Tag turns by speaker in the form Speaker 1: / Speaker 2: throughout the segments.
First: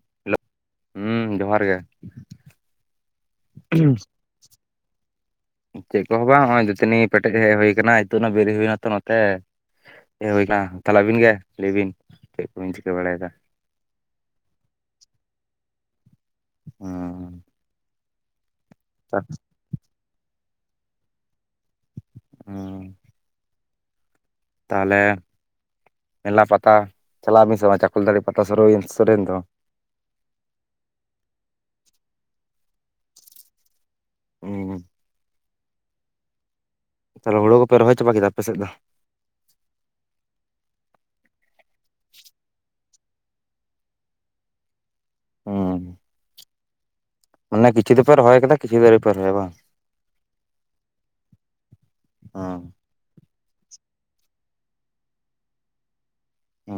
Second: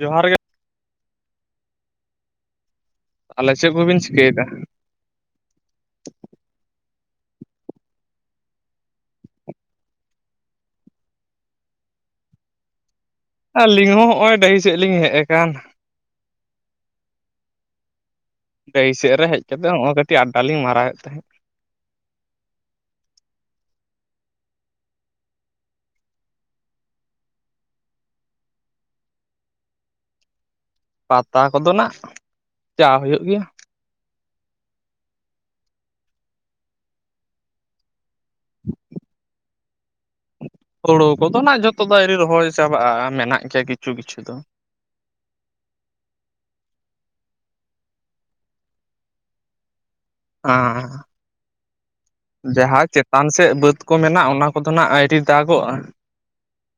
Speaker 1: ᱡᱚᱦᱟᱨ ᱜᱮ
Speaker 2: ᱮᱞᱳ ᱦᱩᱸ ᱡᱚᱦᱟᱨ ᱜᱮ᱾
Speaker 1: ᱟᱞᱮ ᱪᱮᱜ ᱠᱚᱵᱤᱱ ᱪᱤᱠᱟᱹᱭ ᱫᱟ?
Speaker 2: ᱪᱮᱜ ᱠᱚᱦᱚᱸ ᱵᱟᱝ ᱱᱚᱜ-ᱚᱭ ᱫᱟᱹᱛᱟᱹᱱᱤ ᱯᱮᱴᱮᱡ ᱦᱮᱡ ᱦᱩᱭ ᱟᱠᱟᱱᱟ ᱤᱛᱳ ᱟᱱᱮ ᱵᱮᱨᱤᱜ ᱦᱩᱭᱱᱟ ᱛᱚ ᱱᱚᱛᱮ᱾ ᱦᱮ ᱦᱩᱭᱱᱟ ᱛᱟᱦᱚᱞᱮ ᱟᱵᱤᱱ ᱜᱮ ᱞᱟᱹᱭ ᱵᱤᱱ ᱪᱮᱜ ᱠᱚᱵᱤᱱ ᱪᱤᱠᱟᱹ ᱵᱟᱲᱟᱭ ᱮᱫᱟ?
Speaker 1: ᱟᱹᱞᱤᱧ ᱦᱚᱸ ᱦᱚᱜ-ᱚᱭ ᱰᱟᱹᱦᱤ ᱥᱮᱜ ᱞᱤᱧ ᱦᱮᱡ ᱟᱠᱟᱱ᱾
Speaker 2: ᱚᱸ
Speaker 1: ᱰᱟᱹᱦᱤ ᱥᱮᱫ ᱨᱮ ᱦᱮᱡ ᱠᱟᱛᱮ ᱱᱚᱜ-ᱚᱭ ᱠᱟᱹᱴᱤᱡ ᱟᱰᱰᱟ ᱞᱤᱧ ᱢᱟᱨᱟᱣᱮᱫ ᱛᱟᱦᱮᱸᱫ ᱾
Speaker 2: ᱦᱮᱸ ᱛᱟᱦᱚᱞᱮ ᱢᱮᱞᱟ ᱯᱟᱛᱟ ᱪᱟᱞᱟᱜ ᱟᱹᱵᱤᱱ ᱥᱮ ᱪᱟᱠᱚᱞ ᱫᱟᱲᱮ ᱯᱟᱛᱟ ᱥᱩᱨᱩᱭᱤᱱ ᱥᱮᱱ ᱫᱚ ᱾
Speaker 1: ᱯᱟᱛᱟ ᱠᱚᱫᱚ ᱱᱟᱜ ᱪᱟ ᱦᱩᱭᱩᱜ ᱜᱮᱭᱟ ᱜᱮᱭᱟ
Speaker 2: ᱦᱩᱸ ᱛᱟᱦᱚᱞᱮ ᱦᱩᱲᱩ ᱠᱚᱯᱮ ᱨᱚᱦᱚᱭ ᱪᱟᱵᱟ ᱠᱮᱫᱟ ᱟᱯᱮᱥᱮᱫ ᱫᱚ ᱾
Speaker 1: ᱦᱩᱲᱩ ᱠᱚᱫᱚ ᱱᱟᱜ ᱡᱷᱚᱛᱚ ᱫᱚ ᱮᱨᱤ ᱨᱚᱦᱚᱭ ᱪᱟᱵᱟᱜ-ᱟ ᱢᱮᱱᱟᱜ ᱜᱮᱭᱟ ᱠᱤᱪᱷᱩ ᱠᱤᱪᱷᱩ ᱫᱚ ᱾
Speaker 2: ᱚ ᱢᱟᱱᱮ ᱠᱤᱪᱷᱩ ᱫᱚᱯᱮ ᱨᱚᱦᱚᱭᱟ ᱟᱠᱟᱫᱟ ᱠᱤᱪᱷᱩ ᱫᱚ ᱟᱣᱨᱤ ᱯᱮ ᱨᱚᱦᱚᱭ ᱵᱟ ᱾
Speaker 1: ᱚ
Speaker 2: ᱦᱩᱸ
Speaker 1: ᱡᱟᱦᱟᱸ ᱪᱮᱛᱟᱱ ᱥᱮᱫ ᱵᱟᱹᱫᱽ ᱠᱚ ᱢᱮᱱᱟᱜ-ᱟ ᱚᱱᱟ ᱠᱚᱫᱚ ᱦᱟᱸᱜ ᱟᱹᱰᱤ ᱫᱟᱜᱚᱜ-ᱟ ᱾
Speaker 2: ᱚ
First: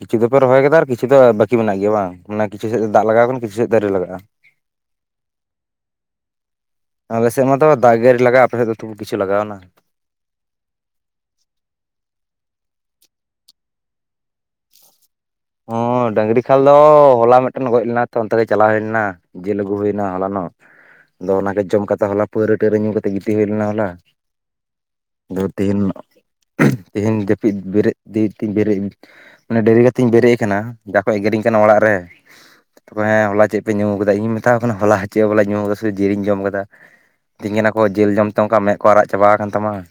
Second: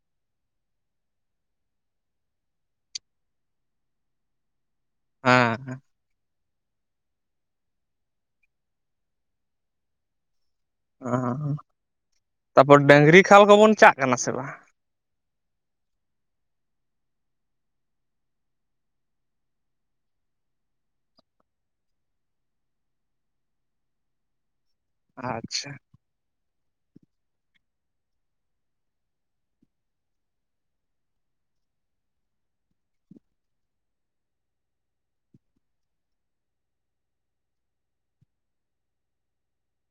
Speaker 2: ᱠᱤᱪᱷᱩ ᱫᱚᱯᱮ ᱨᱚᱦᱚᱭ ᱟᱠᱟᱫᱟ ᱟᱨ ᱠᱤᱪᱷᱩ ᱫᱚ ᱵᱟᱠᱤ ᱢᱮᱱᱟᱜ ᱜᱮᱭᱟ ᱵᱟᱝ ᱠᱤᱪᱷᱩ ᱥᱮᱫ ᱫᱟᱜ ᱞᱟᱜᱟᱣ ᱠᱟᱱᱟ ᱠᱤᱪᱷᱩ ᱥᱮᱫ ᱫᱚ ᱟᱨᱤ ᱞᱟᱜᱟᱜ-ᱟ ᱾
Speaker 1: ᱦᱮᱸ
Speaker 2: ᱟᱞᱮ ᱥᱮᱫ ᱢᱟ ᱫᱚ ᱫᱟᱜ ᱟᱨᱤ ᱞᱟᱜᱟ-ᱟ ᱟᱯᱮ ᱥᱮᱫ ᱫᱚ ᱛᱩᱵᱷᱩ ᱠᱤᱪᱷᱩ ᱞᱟᱜᱟᱣ ᱮᱱᱟ ᱾
Speaker 1: ᱛᱟᱯᱚᱨ ᱰᱟᱝᱨᱤ ᱠᱷᱟᱞ ᱠᱚᱵᱚᱱ ᱪᱟᱜ ᱠᱟᱱᱟ ᱥᱮ ᱵᱟᱝ ᱾
Speaker 2: ᱰᱟᱹᱝᱨᱤ ᱠᱷᱟᱞ ᱫᱚ ᱦᱚᱞᱟ ᱢᱤᱫᱴᱮᱱ ᱜᱚᱡ ᱞᱮᱱᱟ ᱛᱚ ᱚᱱᱛᱮ ᱜᱮ ᱪᱟᱞᱟᱣ ᱦᱩᱭ ᱞᱮᱱᱟ ᱾ ᱡᱮᱞ ᱟᱜᱩ ᱦᱩᱭᱱᱟ ᱦᱚᱞᱟᱱᱚᱜ ᱾ ᱟᱫᱚ ᱚᱱᱟᱜᱮ ᱡᱚᱢ ᱠᱟᱛᱮ ᱦᱚᱞᱟ ᱯᱟᱹᱣᱟᱹ ᱴᱟᱹᱣᱨᱟᱹ ᱧᱩ ᱠᱟᱛᱮ ᱜᱤᱛᱤᱡ ᱦᱩᱭ ᱞᱮᱱᱟ ᱦᱚᱞᱟ ᱾ ᱟᱫᱚ
Speaker 1: ᱟᱪᱪᱷᱟ
Speaker 2: ᱛᱮᱦᱮᱧ ᱛᱮᱦᱮᱧ ᱡᱟᱹᱯᱤᱫ ᱵᱮᱨᱮᱫ ᱛᱮᱧ ᱵᱮᱨᱮᱫ ᱢᱟᱱᱮ ᱰᱮᱨᱤ ᱵᱮᱨᱮᱫ ᱟᱠᱟᱱᱟ ᱡᱟ ᱠᱚ ᱮᱜᱮᱨᱤᱧ ᱠᱟᱱᱟ ᱚᱲᱟᱜ ᱨᱮ ᱾ ᱛᱚᱠᱷᱚᱱ ᱦᱮ ᱦᱚᱞᱟ ᱪᱮᱫ ᱯᱮ ᱧᱩ ᱠᱟᱫᱟ ᱤᱧ ᱢᱮᱛᱟᱣ ᱠᱟᱱᱟ ᱦᱚᱞᱟ ᱪᱮᱫ ᱦᱚᱸ ᱵᱟᱞᱮ ᱧᱩ ᱠᱟᱫᱟ ᱥᱩᱫᱷᱩ ᱡᱤᱞᱤᱧ ᱡᱚᱢ ᱠᱟᱫᱟ ᱾ ᱡᱮᱞ ᱡᱚᱢ ᱛᱮ ᱚᱱᱠᱟ ᱢᱮᱫ ᱠᱚ ᱟᱨᱟᱜ ᱪᱟᱵᱟ ᱟᱠᱟᱱ ᱛᱟᱢᱟ ᱾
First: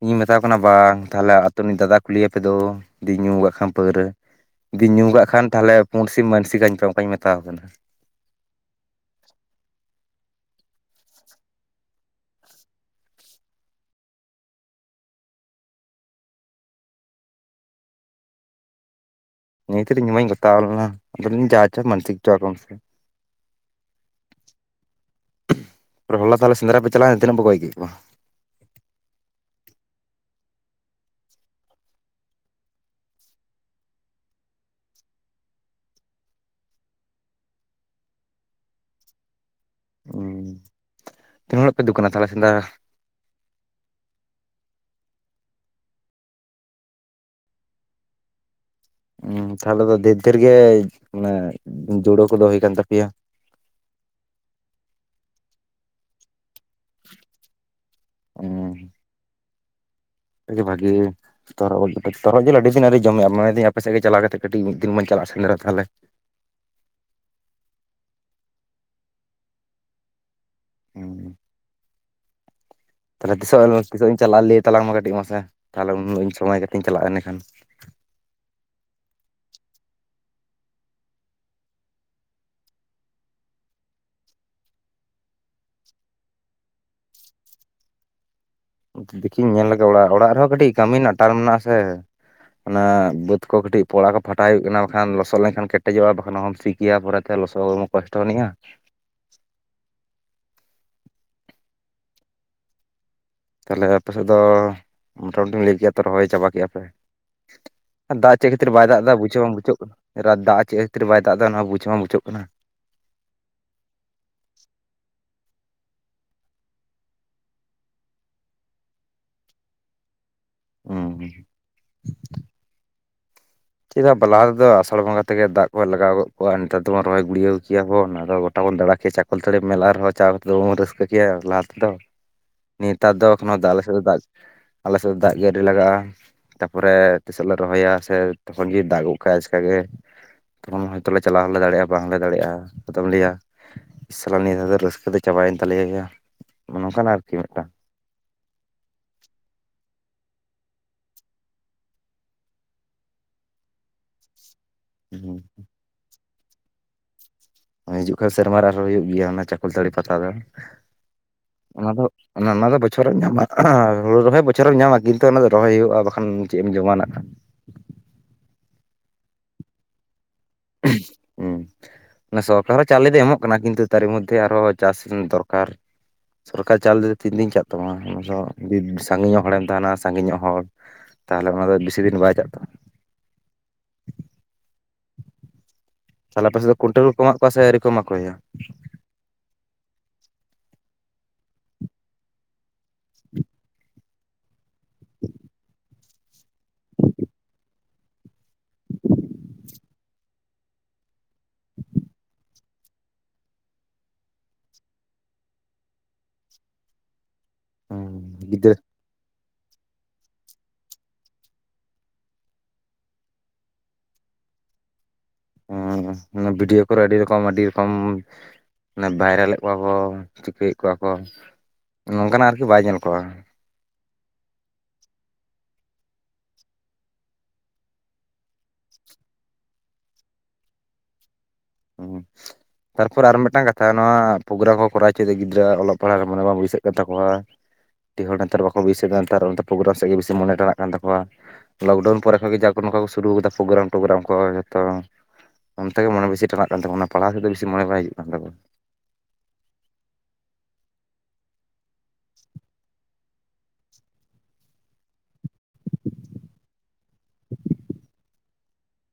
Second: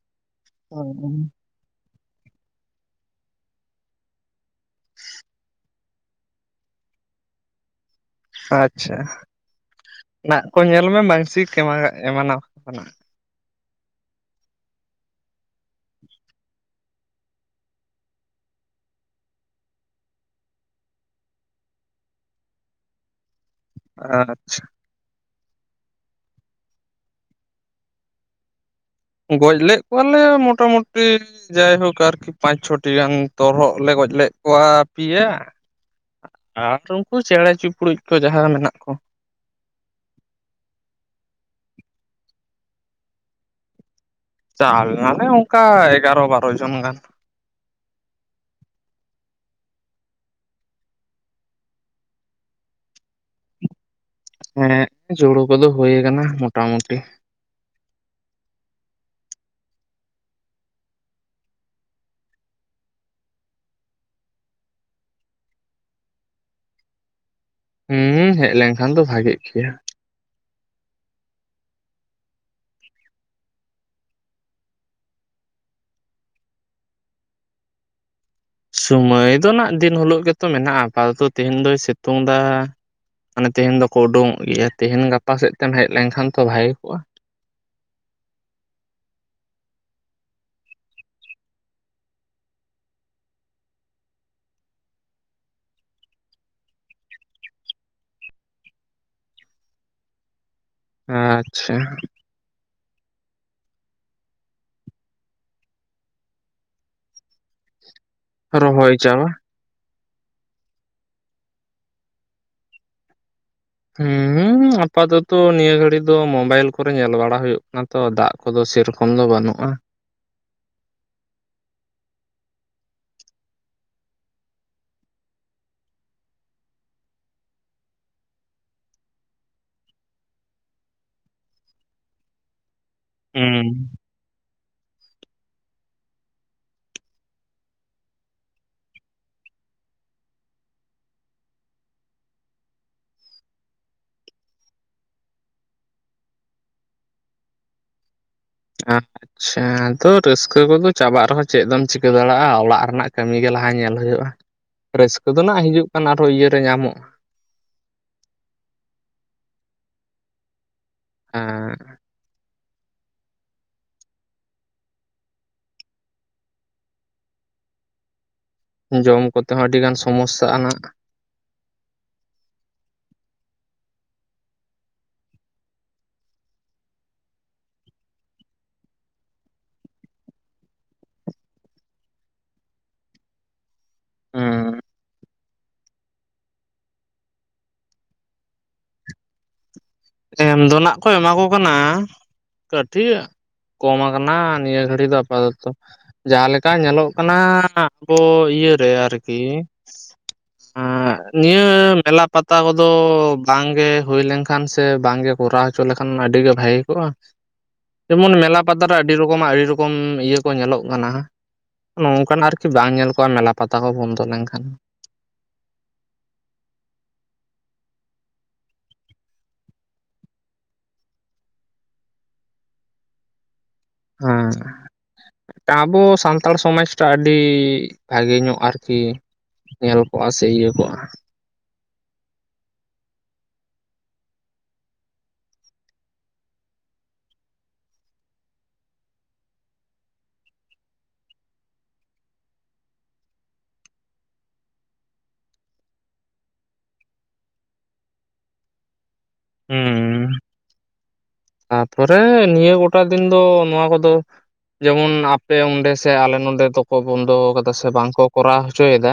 Speaker 2: ᱤᱧᱤᱧ ᱢᱮᱛᱟᱣᱟ ᱠᱟᱱᱟ ᱵᱟᱝ ᱛᱟᱦᱚᱞᱮ ᱟᱛᱳ ᱨᱤᱱᱤᱡ ᱫᱟᱫᱟ ᱠᱩᱞᱤᱭᱮᱯᱮ ᱫᱳ ᱧᱩ ᱠᱟᱜ ᱠᱷᱟᱱ ᱯᱟᱹᱣᱨᱟᱹ ᱡᱩᱫᱤᱧ ᱧᱩ ᱠᱟᱜ ᱠᱷᱟᱱ ᱛᱟᱦᱚᱞᱮ ᱯᱩᱱᱰ ᱥᱤᱢ ᱢᱟᱹᱱᱥᱤᱠ ᱟᱹᱧ ᱚᱱᱠᱟᱧ ᱢᱮᱛᱟᱣ ᱠᱟᱱᱟ ᱾
Speaker 1: ᱟᱪᱪᱷᱟ ᱱᱟᱜᱠᱚ ᱧᱮᱞ ᱢᱮ ᱢᱟᱱᱥᱤᱠ ᱮᱢᱟᱱᱟᱢᱟᱠᱚ ᱱᱟᱜ ᱾
Speaker 2: ᱤᱧ ᱢᱟᱧ ᱜᱚᱛᱟᱣ ᱞᱮᱱᱟ ᱟᱫᱚ ᱢᱟᱱᱥᱤᱠ ᱦᱚᱪᱚᱣᱟ ᱠᱚ ᱢᱮ ᱥᱮ ᱾
Speaker 1: ᱟᱪᱪᱷᱟ
Speaker 2: ᱦᱚᱞᱟ ᱛᱟᱦᱚᱞᱮ ᱥᱮᱸᱫᱽᱨᱟ ᱯᱮ ᱪᱟᱞᱟᱣ ᱮᱱ ᱛᱤᱱᱟᱹᱜ ᱯᱮ ᱜᱚᱡ ᱠᱮᱫ ᱠᱟᱣᱟ?
Speaker 1: ᱜᱚᱡ ᱞᱮᱫ ᱠᱚᱣᱟᱞᱮ ᱢᱚᱴᱟ ᱢᱩᱴᱤ ᱡᱟᱭᱦᱳᱠ ᱟᱨᱠᱤ ᱯᱟᱸᱪ ᱪᱷᱚᱴᱤ ᱜᱟᱱ ᱛᱚᱨᱦᱚᱫ ᱞᱮ ᱜᱚᱡ ᱞᱮᱫ ᱠᱚᱣᱟ ᱯᱮᱭᱟ ᱾ ᱟᱨ ᱩᱱᱠᱩ ᱪᱮᱬᱮ ᱪᱤᱯᱲᱩᱡ ᱠᱚ ᱡᱟᱦᱟᱸ ᱢᱮᱱᱟᱜ ᱠᱚ ᱾
Speaker 2: ᱦᱩ ᱛᱤᱱ ᱦᱚᱲ ᱯᱮ ᱫᱩᱠᱟᱹᱱᱟ ᱛᱟᱦᱚᱞᱮ ᱥᱮᱸᱫᱽᱲᱟ?
Speaker 1: ᱪᱟ ᱮᱱᱟᱞᱮ ᱚᱱᱠᱟ ᱮᱜᱟᱨᱚ ᱵᱟᱨᱚ ᱡᱚᱱ ᱜᱟᱱ ᱾
Speaker 2: ᱛᱟᱦᱚᱞᱮ ᱫᱚ ᱫᱷᱮᱨ ᱫᱷᱮᱨ ᱜᱮ ᱡᱳᱲᱳ ᱠᱚᱫᱚ ᱦᱩᱭ ᱠᱟᱱ ᱛᱟᱯᱮᱭᱟ ᱾
Speaker 1: ᱦᱮᱸ ᱡᱳᱲᱳ ᱠᱚᱫᱚ ᱦᱳᱭ ᱟᱠᱟᱱᱟ ᱢᱚᱴᱟ ᱢᱩᱴᱤ
Speaker 2: ᱚ ᱟᱹᱰᱤ ᱵᱷᱟᱜᱮ [unintelligible] ᱛᱚᱨᱦᱚᱫ ᱡᱤᱞ ᱟᱹᱰᱤ ᱫᱤᱱ ᱟᱹᱣᱨᱤ [unintelligible] ᱢᱟᱱ ᱫᱮᱧ ᱟᱯᱮ ᱥᱮᱫ ᱜᱮ ᱪᱟᱞᱟᱣ ᱠᱟᱛᱮ ᱠᱟᱹᱴᱤᱡ ᱢᱤᱫ ᱫᱤᱱ ᱵᱚᱱ ᱪᱟᱞᱟᱜ-ᱟ ᱥᱮᱫᱽᱨᱟ ᱛᱟᱦᱚᱞᱮ ᱾
Speaker 1: ᱦᱩᱸ ᱦᱩᱸ ᱦᱮᱡ ᱞᱮᱱᱠᱷᱟᱱ ᱫᱚ ᱵᱷᱟᱜᱮᱜ ᱜᱮᱭᱟ ᱾
Speaker 2: ᱦᱩᱸ ᱛᱟᱦᱚᱞᱮ ᱛᱤᱥᱚᱜ ᱛᱤᱥᱚᱜ ᱤᱧ ᱪᱟᱞᱟᱜᱼᱟ ᱞᱟᱹᱭ ᱛᱟᱞᱟᱝ ᱢᱮ ᱠᱟᱹᱴᱤᱡ ᱢᱟᱥ ᱛᱟᱦᱮ ᱩᱱ ᱦᱤᱞᱳᱜ ᱤᱧ ᱥᱚᱢᱚᱭ ᱠᱟᱛᱮᱜ ᱤᱧ ᱪᱟᱞᱟᱜᱼᱟ ᱮᱸᱱᱮᱠᱷᱟᱱ?
Speaker 1: ᱥᱚᱢᱚᱭ ᱫᱚ ᱱᱟᱜ ᱫᱤᱱ ᱦᱤᱞᱳᱜ ᱜᱮᱛᱚ ᱢᱮᱱᱟᱜᱼᱟ ᱟᱯᱟᱫᱚᱛᱚ ᱛᱮᱦᱮᱧ ᱫᱚᱭ ᱥᱤᱛᱩᱝ ᱮᱫᱟ ᱾ ᱢᱟᱱᱮ ᱛᱮᱦᱮᱧ ᱫᱚᱠᱚ ᱩᱰᱳᱝᱚᱜ ᱜᱮᱭᱟ ᱛᱮᱦᱤᱧ ᱜᱟᱯᱟ ᱥᱮᱫ ᱛᱮᱢ ᱦᱮᱡ ᱞᱮᱱᱠᱷᱟᱱ ᱛᱚ ᱵᱷᱟᱜ ᱠᱚᱜᱼᱟ ᱾
Speaker 2: ᱫᱮᱠᱷᱤ ᱤᱧ ᱧᱮᱞ ᱞᱮᱜᱮ ᱚᱲᱟᱜ ᱚᱲᱟᱜ ᱨᱮᱦᱚᱸ ᱠᱟᱹᱴᱤᱡ ᱠᱟᱹᱢᱤ ᱨᱮᱱᱟᱜ ᱴᱟᱨ ᱢᱮᱱᱟᱜᱼᱟ ᱥᱮ ᱾ ᱚᱱᱟ ᱵᱟᱹᱫᱽ ᱠᱚ ᱠᱟᱹᱴᱤᱡ ᱯᱚᱲᱟ ᱠᱚ ᱯᱷᱟᱴᱟ ᱦᱩᱭᱩᱜ ᱠᱟᱱᱟ ᱵᱟᱠᱷᱟᱱ ᱞᱚᱥᱚᱫ ᱞᱮᱱᱠᱷᱟᱱ ᱠᱮᱴᱮᱡᱚᱜᱼᱟ ᱵᱟᱠᱷᱟᱱ ᱚᱦᱚᱢ ᱥᱤ ᱾ ᱯᱮᱭᱟ ᱯᱚᱨᱮᱛᱮ ᱞᱚᱥᱚᱫ ᱠᱚᱥᱴᱚᱱᱤᱡᱼᱟ ᱾
Speaker 1: ᱟᱪᱪᱷᱟ
Speaker 2: ᱛᱟᱦᱚᱞᱮ ᱟᱯᱮ ᱥᱮᱫ ᱫᱚ ᱢᱳᱴᱟᱢᱩᱴᱤ ᱞᱟᱹᱭ ᱠᱮᱜᱟ ᱛᱚ ᱨᱚᱦᱚᱭ ᱪᱟᱵᱟ ᱠᱮᱫᱮᱜᱼᱟ ᱯᱮ ᱾ ᱫᱟᱜ ᱪᱮᱫ ᱠᱷᱟᱹᱛᱤᱨ ᱵᱟᱭ
Speaker 1: ᱨᱚᱦᱚᱭ
Speaker 2: ᱫᱟᱜ ᱫᱟ
Speaker 1: ᱪᱟᱵᱟ
Speaker 2: ᱵᱩᱡᱷᱟᱹᱣ ᱦᱚᱵᱟᱝ ᱵᱩᱡᱷᱟᱹᱜ ᱠᱟᱱᱟ᱾ ᱫᱟᱜ ᱪᱮᱫ ᱠᱷᱟ. ᱛᱤᱨ ᱵᱟᱭ ᱫᱟᱜ ᱫᱟ ᱱᱚᱣᱟ ᱵᱩᱡᱷᱟᱹᱣ ᱦᱚᱵᱟᱝ ᱵᱩᱡᱷᱟᱹᱜ ᱠᱟᱱᱟ᱾
Speaker 1: ᱦᱩᱸ ᱦᱩ ᱟᱯᱟᱫᱚᱛᱚ ᱱᱤᱭᱟᱹ ᱜᱷᱟᱹᱲᱤ ᱫᱚ ᱢᱳᱵᱟᱭᱤᱞ ᱠᱚᱨᱮ ᱧᱮᱞ ᱵᱟᱲᱟ ᱦᱩᱭᱩᱜ ᱠᱟᱱᱟ ᱛᱚ ᱫᱟᱜ ᱠᱚᱫᱚ ᱥᱮᱨᱚᱠᱚᱢ ᱫᱚ ᱵᱟᱹᱱᱩᱜᱼᱟ
Speaker 2: [unintelligible] ᱪᱮᱫᱟᱜ ᱵᱟ ᱞᱟᱦᱟ ᱛᱮᱫᱚ ᱟᱥᱟᱲ ᱵᱚᱸᱜᱟ ᱛᱮᱜᱮ ᱫᱟᱜ ᱠᱚ ᱞᱟᱜᱟᱣ ᱜᱚᱜ ᱠᱚᱣᱟ ᱱᱮᱛᱟᱨ ᱫᱚᱵᱚᱱ ᱨᱚᱦᱚᱭ ᱜᱩᱲᱭᱟᱹᱣ ᱠᱮᱜᱟ ᱵᱚᱱ ᱟᱫᱚ ᱜᱚᱴᱟ ᱵᱚᱱ ᱫᱟᱲᱟ [unintelligible] [unintelligible] ᱪᱟᱠᱚᱞᱛᱟᱲᱤ ᱢᱮᱞᱟ ᱨᱮᱦᱚᱸ ᱪᱟᱣ ᱠᱟᱛᱮ ᱫᱚ [unintelligible] ᱨᱟᱹᱥᱠᱟᱹ ᱠᱮᱭᱟ ᱞᱟᱦᱟ ᱛᱮᱫᱚ ᱱᱮᱛᱟᱨ ᱫᱚ ᱮᱠᱷᱚᱱᱳ ᱟᱞᱮ
Speaker 1: ᱦᱩᱸ
Speaker 2: ᱥᱮᱫ ᱫᱚ ᱫᱟᱜ ᱟᱞᱮ ᱥᱮᱜ ᱫᱚ ᱫᱟᱜ ᱜᱮ ᱟᱣᱨᱤ ᱞᱟᱜᱟᱜᱼᱟ ᱛᱟᱯᱚᱨᱮ ᱛᱤᱥᱚᱜ ᱞᱮ ᱨᱚᱦᱚᱭᱟ ᱥᱮ ᱛᱚᱠᱷᱚᱱ ᱜᱮ ᱫᱟᱜ ᱜᱚ ᱠᱟ ᱟᱭ ᱟᱪᱠᱟ ᱜᱮ ᱛᱚᱠᱷᱚᱱ ᱦᱚᱭᱛᱚ ᱞᱮ ᱪᱟᱞᱟᱣ ᱦᱚᱸᱞᱮ ᱫᱟᱲᱮᱭᱟᱜᱼᱟ ᱵᱟᱝᱞᱮ ᱫᱟᱲᱮᱭᱟᱜᱼᱟ ᱟᱫᱚᱢ ᱞᱟᱹᱭᱟ ᱥᱟᱞᱟ ᱱᱤᱭᱟᱹ ᱫᱷᱟᱹᱣ ᱫᱚ ᱨᱟᱹᱥᱠᱟᱹ ᱫᱚ ᱪᱟᱵᱟᱭᱮᱱ ᱛᱟᱞᱮᱭᱟᱭᱟ ᱱᱚᱝᱠᱟᱱᱟᱜ ᱟᱨᱠᱤ ᱢᱤᱫᱴᱟᱝ
Speaker 1: [unintelligible] [unintelligible] ᱛᱚ ᱨᱟᱹᱥᱠᱟᱹ ᱠᱚᱫᱚ ᱪᱟᱵᱟᱜ ᱨᱮᱦᱚᱸ ᱪᱮᱫ ᱫᱚᱢ ᱪᱤᱠᱟᱹ ᱫᱟᱲᱮᱭᱟᱜᱼᱟ ᱚᱞᱟᱜ ᱨᱮᱱᱟᱜ ᱠᱟᱹᱢᱤ ᱜᱮ ᱞᱟᱦᱟ ᱧᱮᱞ ᱦᱩᱭᱩᱜᱼᱟ ᱨᱟᱹᱥᱠᱟᱹ ᱫᱚ ᱱᱟᱜ ᱦᱤᱡᱩᱜ ᱠᱟᱱ ᱟᱨᱦᱚᱸ ᱤᱭᱟᱹᱨᱮ ᱧᱟᱢᱚᱜᱼᱟ
Speaker 2: ᱦᱤᱡᱩᱜ ᱠᱟᱱ ᱥᱮᱨᱢᱟ ᱟᱨᱦᱚᱸ ᱦᱩᱭᱩᱜ ᱜᱮᱭᱟ ᱚᱱᱟ ᱪᱟᱠᱚᱞᱛᱟᱹᱲᱤ ᱯᱟᱛᱟ ᱫᱚ
Speaker 1: ᱦᱮᱸ
Speaker 2: ᱚᱱᱟ ᱫᱚ ᱚᱱᱟ ᱚᱱᱟ- [unintelligible] ᱵᱚᱪᱷᱚᱨᱮᱢ ᱧᱟᱢᱟ ᱦᱩᱲᱩ ᱨᱚᱦᱚᱭ [unintelligible] ᱦᱩᱨᱩ ᱵᱚᱪᱷᱚᱨᱮᱢ ᱧᱟᱢᱟ ᱠᱤᱱᱛᱩ ᱚᱱᱟ ᱫᱚ ᱨᱚᱦᱚᱭ ᱦᱩᱭᱩᱜᱼᱟ ᱵᱟᱠᱷᱟᱱ ᱪᱮᱫ ᱮᱢ ᱡᱚᱢᱟ ᱱᱟᱜᱷ-
Speaker 1: ᱡᱚᱢ ᱠᱚᱛᱮ ᱦᱚᱸ ᱟᱹᱰᱤ ᱜᱟᱱ ᱥᱚᱢᱚᱥᱥᱟ ᱟ ᱱᱟᱜ-
Speaker 2: [unintelligible] ᱦᱮᱸ ᱥᱚᱨᱠᱟᱨ ᱦᱚᱸ ᱪᱟᱣᱞᱮ ᱫᱚᱭ ᱮᱢᱚᱜ ᱠᱟᱱᱟ ᱠᱤᱱᱛᱩ ᱛᱟᱨᱮ ᱢᱚᱫᱽᱫᱷᱮ ᱟᱨᱦᱚᱸ ᱪᱟᱥ ᱫᱚᱨᱠᱟᱨ᱾ ᱥᱚᱨᱠᱟᱨ ᱟᱜ ᱪᱟᱣᱞᱮ ᱫᱚ ᱛᱤᱱ ᱫᱤᱱ ᱪᱟᱜ ᱛᱟᱢᱟ ᱚᱱᱟ ᱫᱚ [unintelligible] ᱥᱟᱺᱜᱤ ᱧᱚᱜ ᱦᱚᱲᱮᱢ ᱛᱟᱦᱮᱱᱟ ᱥᱟᱺᱜᱤ ᱧᱚᱜ ᱦᱚᱲ ᱛᱟᱦᱚᱞᱮ ᱚᱱᱟ ᱫᱚ ᱵᱮᱥᱤ ᱫᱤᱱ ᱵᱟᱭ ᱪᱟᱜ ᱛᱟᱢᱟ᱾
Speaker 1: ᱦᱩᱸ
Speaker 2: ᱛᱟᱦᱚᱞᱮ ᱟᱯᱮ ᱥᱮᱫ ᱫᱚ ᱠᱳᱱᱴᱳᱞ ᱠᱚᱠᱚ ᱮᱢᱟᱜ ᱠᱚᱣᱟ ᱥᱮ ᱟᱹᱣᱨᱤ ᱠᱚᱣᱟ ᱭᱟ᱾
Speaker 1: ᱮᱢ ᱫᱚ ᱱᱟᱜᱷ ᱠᱚ ᱮᱢᱟ ᱠᱚ ᱠᱟᱱᱟ ᱠᱟᱹᱴᱤᱡ ᱠᱚᱢ ᱟᱠᱟᱱᱟ ᱱᱤᱭᱟᱹ ᱜᱷᱟᱲᱤ ᱫᱚ ᱟᱯᱟᱚᱛᱚ ᱡᱟᱦᱟᱸ ᱞᱮᱠᱟ ᱧᱮᱞᱚᱜ ᱠᱟᱱᱟ ᱟᱵᱚ [unintelligible] ᱤᱭᱟᱹ ᱨᱮ ᱟᱨᱠᱤ [unintelligible] ᱱᱤᱭᱟᱹ ᱢᱮᱞᱟ ᱯᱟᱛᱟ ᱠᱚᱫᱚ ᱵᱟᱝᱜᱮ ᱦᱩᱭ ᱞᱮᱱᱠᱷᱟᱱ ᱥᱮ ᱥᱮ ᱵᱟᱝᱜᱮ ᱠᱚᱨᱟᱣ ᱦᱚᱪᱚ ᱞᱮᱠᱷᱟᱱ ᱟᱹᱰᱤ ᱜᱮ ᱵᱷᱟᱹᱜᱮ ᱠᱚᱜᱼᱟ ᱡᱮᱢᱚᱱ ᱢᱮᱞᱟ
Speaker 2: ᱜᱤᱫᱟᱹᱨ
Speaker 1: ᱯᱟᱛᱟ ᱨᱮ ᱟᱹᱰᱤ ᱨᱚᱠᱚᱢᱟᱜ ᱟᱹᱰᱤ ᱨᱚᱠᱚᱢ ᱤᱭᱟᱹ ᱠᱚ ᱧᱮᱞᱚᱜ ᱠᱟᱱᱟ ᱱᱚᱝᱠᱟᱱᱟᱜ ᱟᱨᱠᱤ ᱵᱟᱝ ᱧᱮᱞ ᱠᱚᱜᱼᱟ ᱢᱮᱞᱟ ᱯᱟᱛᱟ ᱠᱚ ᱵᱚᱱᱫᱚ ᱞᱮᱱᱠᱷᱟᱱ᱾
Speaker 2: [unintelligible] ᱵᱷᱤᱰᱤᱭᱳ ᱠᱚᱨᱮ ᱟᱹᱰᱤ ᱨᱚᱠᱚᱢ ᱟᱹᱰᱤ ᱨᱚᱠᱚᱢ ᱚᱱᱮ ᱵᱷᱟᱭᱨᱟᱞᱮᱫ ᱠᱚᱣᱟ ᱠᱚ ᱪᱤᱠᱟᱹᱭᱮᱫ ᱠᱚᱣᱟ ᱠᱚ ᱱᱚᱝᱠᱟᱱᱟᱜ ᱟᱨᱠᱤ ᱵᱟᱭ ᱧᱮᱞ ᱠᱚᱣᱟ
Speaker 1: ᱚᱸ ᱟᱵᱚ ᱥᱟᱱᱛᱟᱲ ᱥᱚᱢᱟᱡᱽᱴᱟᱜ ᱟᱹᱰᱤ ᱵᱷᱟᱜᱮ ᱧᱚᱜ ᱟᱨᱠᱤ ᱧᱮᱞ ᱠᱚᱜᱼᱟ ᱥᱮ ᱤᱭᱟᱹ ᱠᱚᱜᱼᱟ
Speaker 2: [unintelligible] ᱛᱟᱨᱯᱚᱨ ᱟᱨ ᱢᱤᱫᱴᱟᱝ ᱠᱟᱛᱷᱟ ᱱᱚᱣᱟ ᱯᱨᱳᱜᱨᱟᱢ ᱠᱚ ᱠᱚᱨᱟᱣ ᱦᱚᱪᱚᱭᱮᱫᱟ ᱜᱤᱫᱽᱨᱟᱹᱟᱜ ᱚᱞᱚᱜ ᱯᱟᱲᱦᱟᱜ ᱨᱮ ᱢᱚᱱᱮ ᱵᱟᱝ ᱵᱟᱹᱭᱥᱟᱹᱜ ᱠᱟᱱ ᱛᱟᱠᱚᱣᱟ᱾ ᱟᱹᱰᱤ ᱦᱚᱲ ᱱᱮᱛᱟᱨ ᱵᱟᱠᱚ [unintelligible] ᱠᱟᱱᱟ ᱱᱮᱛᱟᱨ ᱚᱱᱛᱮ ᱯᱨᱳᱜᱨᱟᱢ ᱥᱮᱫ ᱜᱮ ᱵᱤᱥᱤ ᱢᱚᱱᱮ ᱴᱟᱱᱟᱜ ᱠᱟᱱ ᱛᱟᱠᱚᱣᱟ᱾ ᱞᱚᱠᱰᱟᱣᱩᱱ ᱯᱚᱨᱮ ᱠᱷᱚᱱ ᱜᱮ ᱡᱟ ᱱᱚᱝᱠᱟ ᱠᱚ ᱥᱩᱨᱩ ᱠᱟᱫᱟ ᱯᱨᱳᱜᱨᱟᱢ ᱴᱳᱚᱜᱜᱨᱟᱢ ᱠᱚ ᱡᱚᱛᱚ ᱚᱱᱛᱮ ᱜᱮ ᱢᱚᱱᱮ ᱵᱮᱥᱤ ᱴᱟᱱᱟᱜ ᱠᱟᱱ ᱛᱟᱠᱚᱣᱟ ᱚᱱᱟ ᱯᱟᱲᱦᱟᱣ ᱨᱮᱜᱮ ᱢᱚᱱᱮ ᱵᱟᱝ ᱵᱟᱹᱭᱥᱟᱹᱜ ᱠᱟᱱ ᱛᱟᱠᱚᱣᱟ᱾
Speaker 1: ᱦᱩᱸ [unintelligible] ᱱᱤᱭᱟᱹ ᱜᱚᱴᱟ ᱫᱤᱱ ᱫᱚ ᱱᱚᱣᱟ ᱠᱚᱫᱚ ᱡᱮᱢᱚᱱ ᱟᱯᱮ ᱚᱸᱰᱮ ᱥᱮ ᱟᱞᱮ ᱱᱚᱰᱮ ᱫᱚᱠᱚ ᱵᱚᱱᱫᱚ ᱠᱟᱫᱟ ᱥᱮ ᱵᱟᱝᱠᱚ ᱠᱚᱨᱟᱣ ᱦᱚᱪᱚᱭᱮᱫᱟ